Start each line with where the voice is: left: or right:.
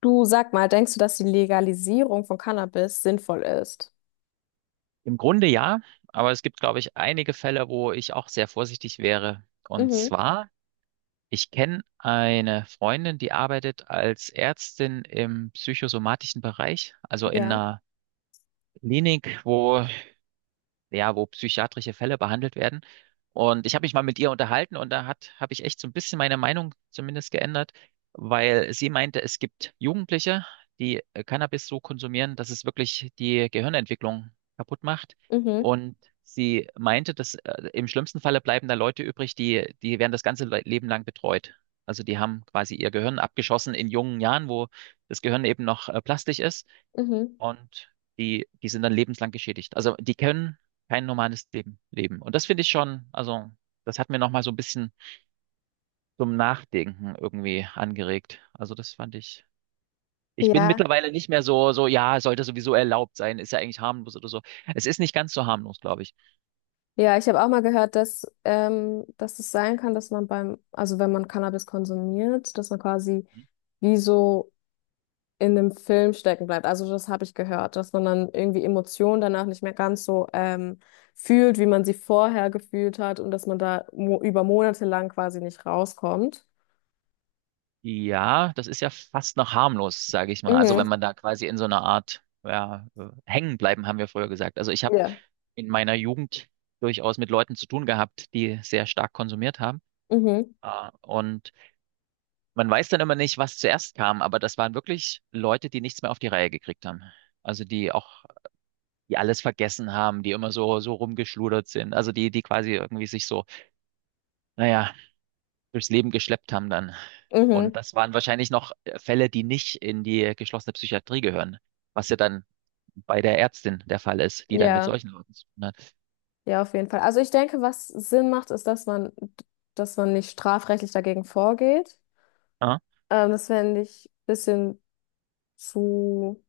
left: Du, sag mal, denkst du, dass die Legalisierung von Cannabis sinnvoll ist?
right: Im Grunde ja, aber es gibt, glaube ich, einige Fälle, wo ich auch sehr vorsichtig wäre. Und
left: Mhm,
right: zwar, ich kenne eine Freundin, die arbeitet als Ärztin im psychosomatischen Bereich, also in
left: ja.
right: einer Klinik, wo psychiatrische Fälle behandelt werden. Und ich habe mich mal mit ihr unterhalten, und da habe ich echt so ein bisschen meine Meinung zumindest geändert, weil sie meinte, es gibt Jugendliche, die Cannabis so konsumieren, dass es wirklich die Gehirnentwicklung kaputt macht.
left: Mhm,
right: Und sie meinte, dass im schlimmsten Falle bleiben da Leute übrig die werden das ganze Leben lang betreut. Also die haben quasi ihr Gehirn abgeschossen in jungen Jahren, wo das Gehirn eben noch plastisch ist,
left: mhm.
right: und die sind dann lebenslang geschädigt. Also die können kein normales Leben leben. Und das finde ich schon, also das hat mir nochmal so ein bisschen zum Nachdenken irgendwie angeregt. Also das fand ich. Ich bin
left: Ja.
right: mittlerweile nicht mehr so, ja, sollte sowieso erlaubt sein, ist ja eigentlich harmlos oder so. Es ist nicht ganz so harmlos, glaube ich.
left: Ja, ich habe auch mal gehört, dass, dass es sein kann, dass man beim, also wenn man Cannabis konsumiert, dass man quasi wie so in einem Film stecken bleibt. Also das habe ich gehört, dass man dann irgendwie Emotionen danach nicht mehr ganz so fühlt, wie man sie vorher gefühlt hat und dass man da mo über Monate lang quasi nicht rauskommt.
right: Ja, das ist ja fast noch harmlos, sage ich mal. Also
left: Mhm.
right: wenn man da quasi in so einer Art, ja, hängen bleiben, haben wir früher gesagt. Also ich habe
left: Ja.
right: in meiner Jugend durchaus mit Leuten zu tun gehabt, die sehr stark konsumiert haben.
left: Mhm.
right: Ah, und man weiß dann immer nicht, was zuerst kam, aber das waren wirklich Leute, die nichts mehr auf die Reihe gekriegt haben. Also die auch, die alles vergessen haben, die immer so rumgeschludert sind. Also die quasi irgendwie sich so, naja, durchs Leben geschleppt haben dann. Und
left: Mhm.
right: das waren wahrscheinlich noch Fälle, die nicht in die geschlossene Psychiatrie gehören, was ja dann bei der Ärztin der Fall ist, die dann mit
left: Ja.
right: solchen Leuten zu tun hat.
left: Ja, auf jeden Fall. Also ich denke, was Sinn macht, ist, dass man nicht strafrechtlich dagegen vorgeht.
right: Ah,
left: Das fände ich ein bisschen zu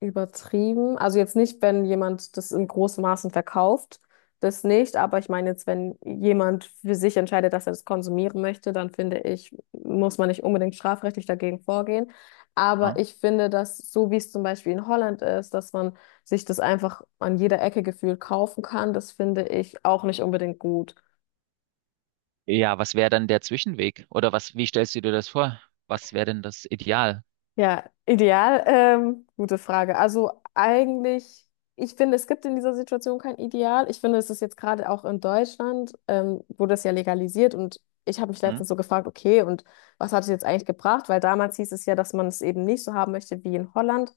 left: übertrieben. Also jetzt nicht, wenn jemand das in großem Maßen verkauft, das nicht. Aber ich meine jetzt, wenn jemand für sich entscheidet, dass er das konsumieren möchte, dann finde ich, muss man nicht unbedingt strafrechtlich dagegen vorgehen. Aber
right: ah.
left: ich finde, dass so wie es zum Beispiel in Holland ist, dass man sich das einfach an jeder Ecke gefühlt kaufen kann, das finde ich auch nicht unbedingt gut.
right: Ja, was wäre dann der Zwischenweg? Oder was, wie stellst du dir das vor? Was wäre denn das Ideal?
left: Ja, ideal. Gute Frage. Also eigentlich, ich finde, es gibt in dieser Situation kein Ideal. Ich finde, es ist jetzt gerade auch in Deutschland, wurde es ja legalisiert und ich habe mich
right: Hm?
left: letztens so gefragt, okay, und was hat es jetzt eigentlich gebracht? Weil damals hieß es ja, dass man es eben nicht so haben möchte wie in Holland,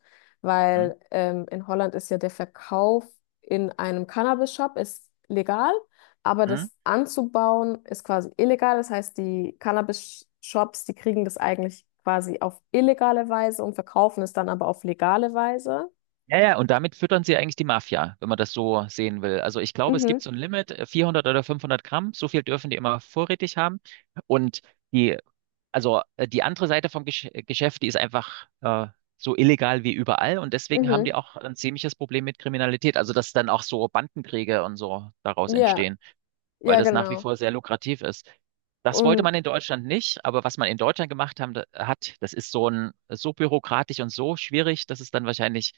right: Hm?
left: weil in Holland ist ja der Verkauf in einem Cannabis-Shop ist legal. Aber
right: Hm?
left: das anzubauen ist quasi illegal. Das heißt, die Cannabis-Shops, die kriegen das eigentlich quasi auf illegale Weise und verkaufen es dann aber auf legale Weise.
right: Ja, ja, und damit füttern sie eigentlich die Mafia, wenn man das so sehen will. Also ich glaube, es
left: Mhm,
right: gibt so ein Limit, 400 oder 500 Gramm, so viel dürfen die immer vorrätig haben. Und die, also die andere Seite vom Geschäft, die ist einfach so illegal wie überall. Und deswegen haben die
left: mhm.
right: auch ein ziemliches Problem mit Kriminalität. Also dass dann auch so Bandenkriege und so daraus
left: Ja,
right: entstehen, weil
left: ja,
right: das nach wie
left: genau.
right: vor sehr lukrativ ist. Das wollte
left: Und
right: man in Deutschland nicht, aber was man in Deutschland gemacht hat, das ist so ein, so bürokratisch und so schwierig, dass es dann wahrscheinlich,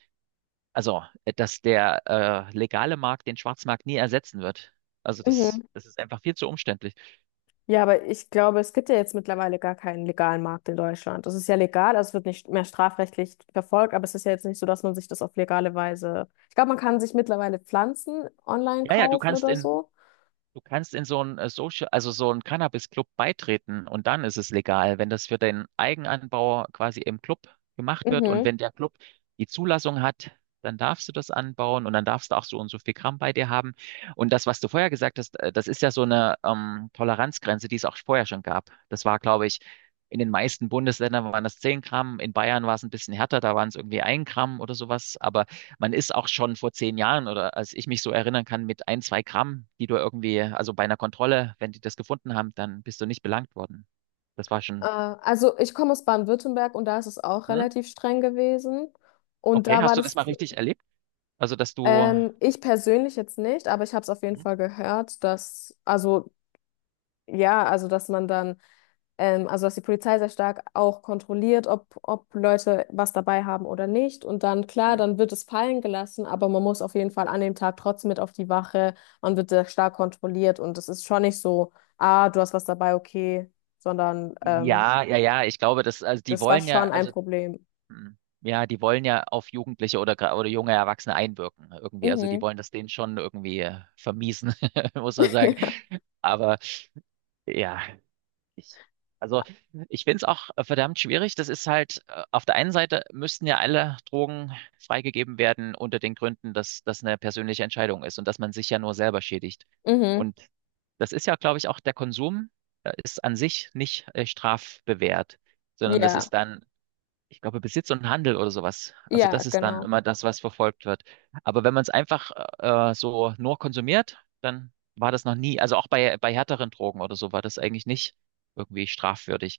right: also, dass der legale Markt den Schwarzmarkt nie ersetzen wird. Also das,
left: mhm.
right: das ist einfach viel zu umständlich.
left: Ja, aber ich glaube, es gibt ja jetzt mittlerweile gar keinen legalen Markt in Deutschland. Das ist ja legal, also es wird nicht mehr strafrechtlich verfolgt, aber es ist ja jetzt nicht so, dass man sich das auf legale Weise. Ich glaube, man kann sich mittlerweile Pflanzen online
right: Ja, ja.
left: kaufen oder so.
right: Du kannst in so einen also so einen Cannabis-Club beitreten, und dann ist es legal, wenn das für den Eigenanbauer quasi im Club gemacht wird und
left: Mhm.
right: wenn der Club die Zulassung hat, dann darfst du das anbauen, und dann darfst du auch so und so viel Gramm bei dir haben. Und das, was du vorher gesagt hast, das ist ja so eine Toleranzgrenze, die es auch vorher schon gab. Das war, glaube ich, in den meisten Bundesländern waren das 10 Gramm, in Bayern war es ein bisschen härter, da waren es irgendwie ein Gramm oder sowas, aber man ist auch schon vor 10 Jahren, oder als ich mich so erinnern kann, mit ein, zwei Gramm, die du irgendwie, also bei einer Kontrolle, wenn die das gefunden haben, dann bist du nicht belangt worden. Das war schon,
left: Also ich komme aus Baden-Württemberg und da ist es auch
right: hm?
left: relativ streng gewesen. Und
right: Okay,
left: da war
right: hast du das mal
left: das,
right: richtig erlebt? Also, dass du,
left: ich persönlich jetzt nicht, aber ich habe es auf jeden
right: hm?
left: Fall gehört, dass, also ja, also dass man dann, also dass die Polizei sehr stark auch kontrolliert, ob Leute was dabei haben oder nicht. Und dann, klar,
right: Hm?
left: dann wird es fallen gelassen, aber man muss auf jeden Fall an dem Tag trotzdem mit auf die Wache. Man wird sehr stark kontrolliert und es ist schon nicht so, ah, du hast was dabei, okay, sondern
right: Ja, ja, ja, ich glaube, das, also die
left: das war
right: wollen ja,
left: schon ein
right: also,
left: Problem.
right: hm, ja, die wollen ja auf Jugendliche oder, gra- oder junge Erwachsene einwirken irgendwie. Also, die
left: Mhm.
right: wollen das denen schon irgendwie vermiesen, muss man sagen.
left: Ja.
right: Aber ja. Ich, also ich finde es auch verdammt schwierig. Das ist halt, auf der einen Seite müssten ja alle Drogen freigegeben werden unter den Gründen, dass das eine persönliche Entscheidung ist und dass man sich ja nur selber schädigt.
left: Mhm.
right: Und das ist ja, glaube ich, auch der Konsum ist an sich nicht strafbewehrt, sondern das
left: Ja.
right: ist dann, ich glaube, Besitz und Handel oder sowas. Also
left: Ja,
right: das ist dann
left: genau.
right: immer das, was verfolgt wird. Aber wenn man es einfach so nur konsumiert, dann war das noch nie, also auch bei härteren Drogen oder so war das eigentlich nicht irgendwie strafwürdig.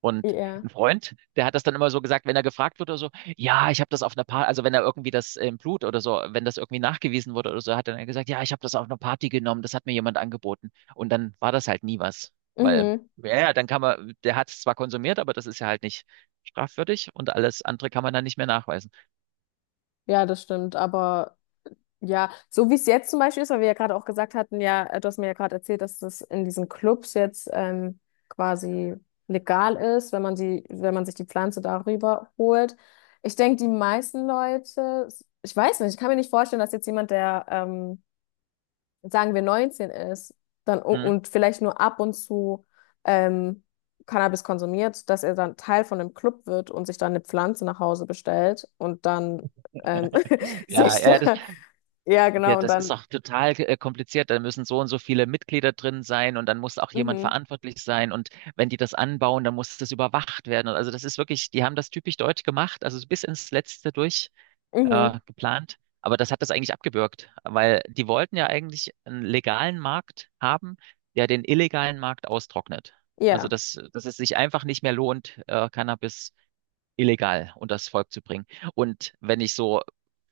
right: Und
left: Ja.
right: ein Freund, der hat das dann immer so gesagt, wenn er gefragt wurde oder so, ja, ich habe das auf einer Party, also wenn er irgendwie das im Blut oder so, wenn das irgendwie nachgewiesen wurde oder so, hat dann er gesagt, ja, ich habe das auf einer Party genommen, das hat mir jemand angeboten. Und dann war das halt nie was, weil,
left: Mhm.
right: ja, ja, dann kann man, der hat es zwar konsumiert, aber das ist ja halt nicht strafwürdig, und alles andere kann man dann nicht mehr nachweisen.
left: Ja, das stimmt. Aber ja, so wie es jetzt zum Beispiel ist, weil wir ja gerade auch gesagt hatten, ja, du hast mir ja gerade erzählt, dass das in diesen Clubs jetzt quasi legal ist, wenn man die, wenn man sich die Pflanze darüber holt. Ich denke, die meisten Leute, ich weiß nicht, ich kann mir nicht vorstellen, dass jetzt jemand, der sagen wir 19 ist, dann
right: Hm?
left: und vielleicht nur ab und zu ähm, Cannabis konsumiert, dass er dann Teil von einem Club wird und sich dann eine Pflanze nach Hause bestellt und dann ähm,
right: Ja,
left: sich
right: ja, das,
left: da, ja
right: der-
left: genau, und
right: das ist
left: dann,
right: auch total kompliziert. Da müssen so und so viele Mitglieder drin sein, und dann muss auch jemand
left: mhm,
right: verantwortlich sein, und wenn die das anbauen, dann muss das überwacht werden. Also das ist wirklich, die haben das typisch deutsch gemacht, also bis ins Letzte durch
left: mhm,
right: geplant. Aber das hat das eigentlich abgebürgt, weil die wollten ja eigentlich einen legalen Markt haben, der den illegalen Markt austrocknet. Also
left: ja,
right: dass es sich einfach nicht mehr lohnt, Cannabis illegal unter das Volk zu bringen. Und wenn ich so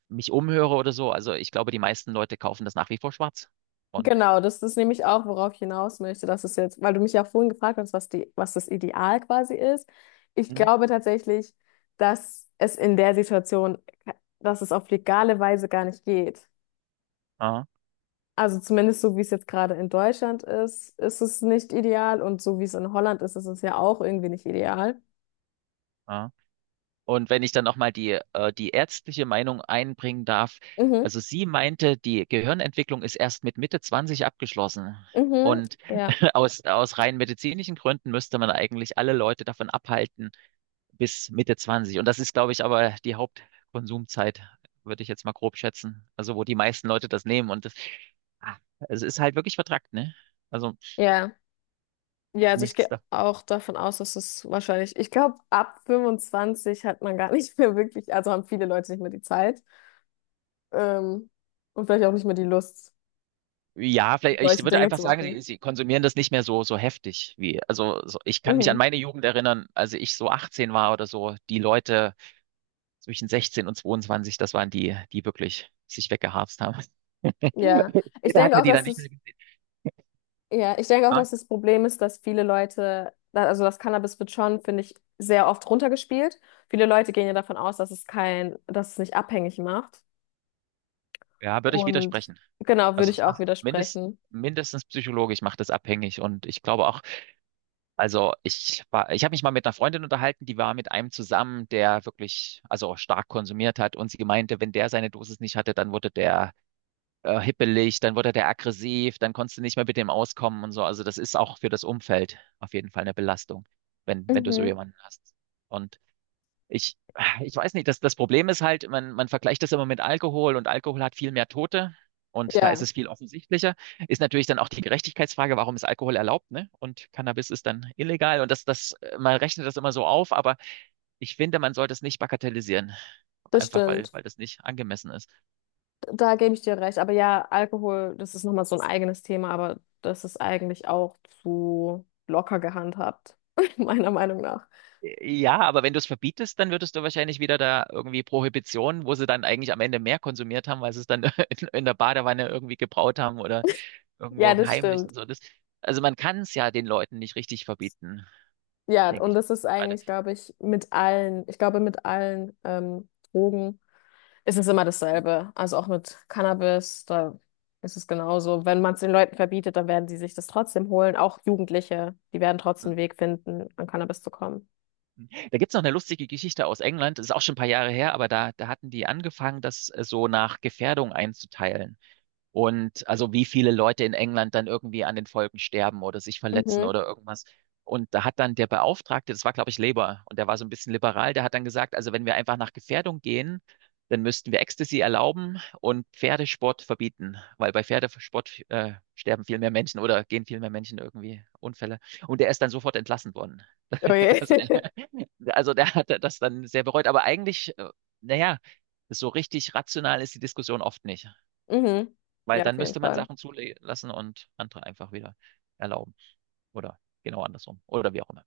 right: mich umhöre oder so, also ich glaube, die meisten Leute kaufen das nach wie vor schwarz. Und,
left: genau, das ist nämlich auch, worauf ich hinaus möchte, dass es jetzt, weil du mich ja vorhin gefragt hast, was das Ideal quasi ist. Ich
right: mhm,
left: glaube tatsächlich, dass es in der Situation, dass es auf legale Weise gar nicht geht.
right: ah,
left: Also zumindest so, wie es jetzt gerade in Deutschland ist, ist es nicht ideal. Und so wie es in Holland ist, ist es ja auch irgendwie nicht ideal.
right: ah. Und wenn ich dann nochmal die, die ärztliche Meinung einbringen darf,
left: Mhm,
right: also sie meinte, die Gehirnentwicklung ist erst mit Mitte 20 abgeschlossen.
left: mhm,
right: Und
left: ja,
right: aus rein medizinischen Gründen müsste man eigentlich alle Leute davon abhalten, bis Mitte Zwanzig. Und das ist, glaube ich, aber die Hauptkonsumzeit, würde ich jetzt mal grob schätzen. Also, wo die meisten Leute das nehmen. Und das, ah, es ist halt wirklich vertrackt, ne? Also,
left: ja. Ja, also ich
right: nichts
left: gehe
right: da.
left: auch davon aus, dass es wahrscheinlich, ich glaube, ab 25 hat man gar nicht mehr wirklich, also haben viele Leute nicht mehr die Zeit, ähm, und vielleicht auch nicht mehr die Lust,
right: Ja, vielleicht, ich
left: solche
right: würde
left: Dinge
right: einfach
left: zu
right: sagen,
left: machen.
right: sie konsumieren das nicht mehr so, heftig wie, also, so, ich kann mich an
left: Mhm,
right: meine Jugend erinnern, als ich so 18 war oder so, die Leute zwischen 16 und 22, das waren die, die wirklich sich weggeharzt haben.
left: ja. Ich
right: Später hat
left: denke
right: man
left: auch,
right: die dann
left: dass
right: nicht mehr
left: es
right: gesehen.
left: Ja, ich denke auch,
right: Ja,
left: dass das Problem ist, dass viele Leute, also das Cannabis wird schon, finde ich, sehr oft runtergespielt. Viele Leute gehen ja davon aus, dass es nicht abhängig macht.
right: ja, würde ich
left: Und
right: widersprechen.
left: genau, würde
right: Also
left: ich
right: es
left: auch
right: macht mindest,
left: widersprechen.
right: mindestens psychologisch macht es abhängig, und ich glaube auch, also ich habe mich mal mit einer Freundin unterhalten, die war mit einem zusammen, der wirklich, also stark konsumiert hat, und sie meinte, wenn der seine Dosis nicht hatte, dann wurde der hippelig, dann wurde der aggressiv, dann konntest du nicht mehr mit dem auskommen und so. Also das ist auch für das Umfeld auf jeden Fall eine Belastung, wenn du so
left: Mhm.
right: jemanden hast. Und ich, ich weiß nicht, das Problem ist halt, man vergleicht das immer mit Alkohol, und Alkohol hat viel mehr Tote, und da ist
left: Ja,
right: es viel offensichtlicher. Ist natürlich dann auch die Gerechtigkeitsfrage, warum ist Alkohol erlaubt, ne? Und Cannabis ist dann illegal, und das, man rechnet das immer so auf, aber ich finde, man sollte es nicht bagatellisieren,
left: das
right: einfach weil,
left: stimmt.
right: weil das nicht angemessen ist.
left: Da gebe ich dir recht. Aber ja, Alkohol, das ist nochmal so ein eigenes Thema, aber das ist eigentlich auch zu locker gehandhabt, meiner Meinung nach.
right: Ja, aber wenn du es verbietest, dann würdest du wahrscheinlich wieder da irgendwie Prohibition, wo sie dann eigentlich am Ende mehr konsumiert haben, weil sie es dann in der Badewanne irgendwie gebraut haben oder
left: Ja,
right: irgendwo
left: das
right: heimlich
left: stimmt.
right: und so. Das, also man kann es ja den Leuten nicht richtig verbieten,
left: Ja,
right: denke
left: und
right: ich mal.
left: das ist
right: Warte.
left: eigentlich, glaube ich, ich glaube, mit allen Drogen. Es ist immer dasselbe. Also auch mit Cannabis, da ist es genauso. Wenn man es den Leuten verbietet, dann werden sie sich das trotzdem holen. Auch Jugendliche, die werden trotzdem einen Weg finden, an Cannabis zu kommen.
right: Da gibt's noch eine lustige Geschichte aus England, das ist auch schon ein paar Jahre her, aber da hatten die angefangen, das so nach Gefährdung einzuteilen. Und also wie viele Leute in England dann irgendwie an den Folgen sterben oder sich verletzen
left: Mhm.
right: oder irgendwas. Und da hat dann der Beauftragte, das war, glaube ich, Labour, und der war so ein bisschen liberal, der hat dann gesagt, also wenn wir einfach nach Gefährdung gehen, dann müssten wir Ecstasy erlauben und Pferdesport verbieten, weil bei Pferdesport sterben viel mehr Menschen, oder gehen viel mehr Menschen irgendwie Unfälle. Und der ist dann sofort entlassen worden.
left: Okay.
right: Also, der hat das dann sehr bereut. Aber eigentlich, naja, so richtig rational ist die Diskussion oft nicht.
left: Mhm.
right: Weil
left: Ja, auf
right: dann
left: jeden
right: müsste man
left: Fall.
right: Sachen zulassen und andere einfach wieder erlauben. Oder genau andersrum. Oder wie auch immer.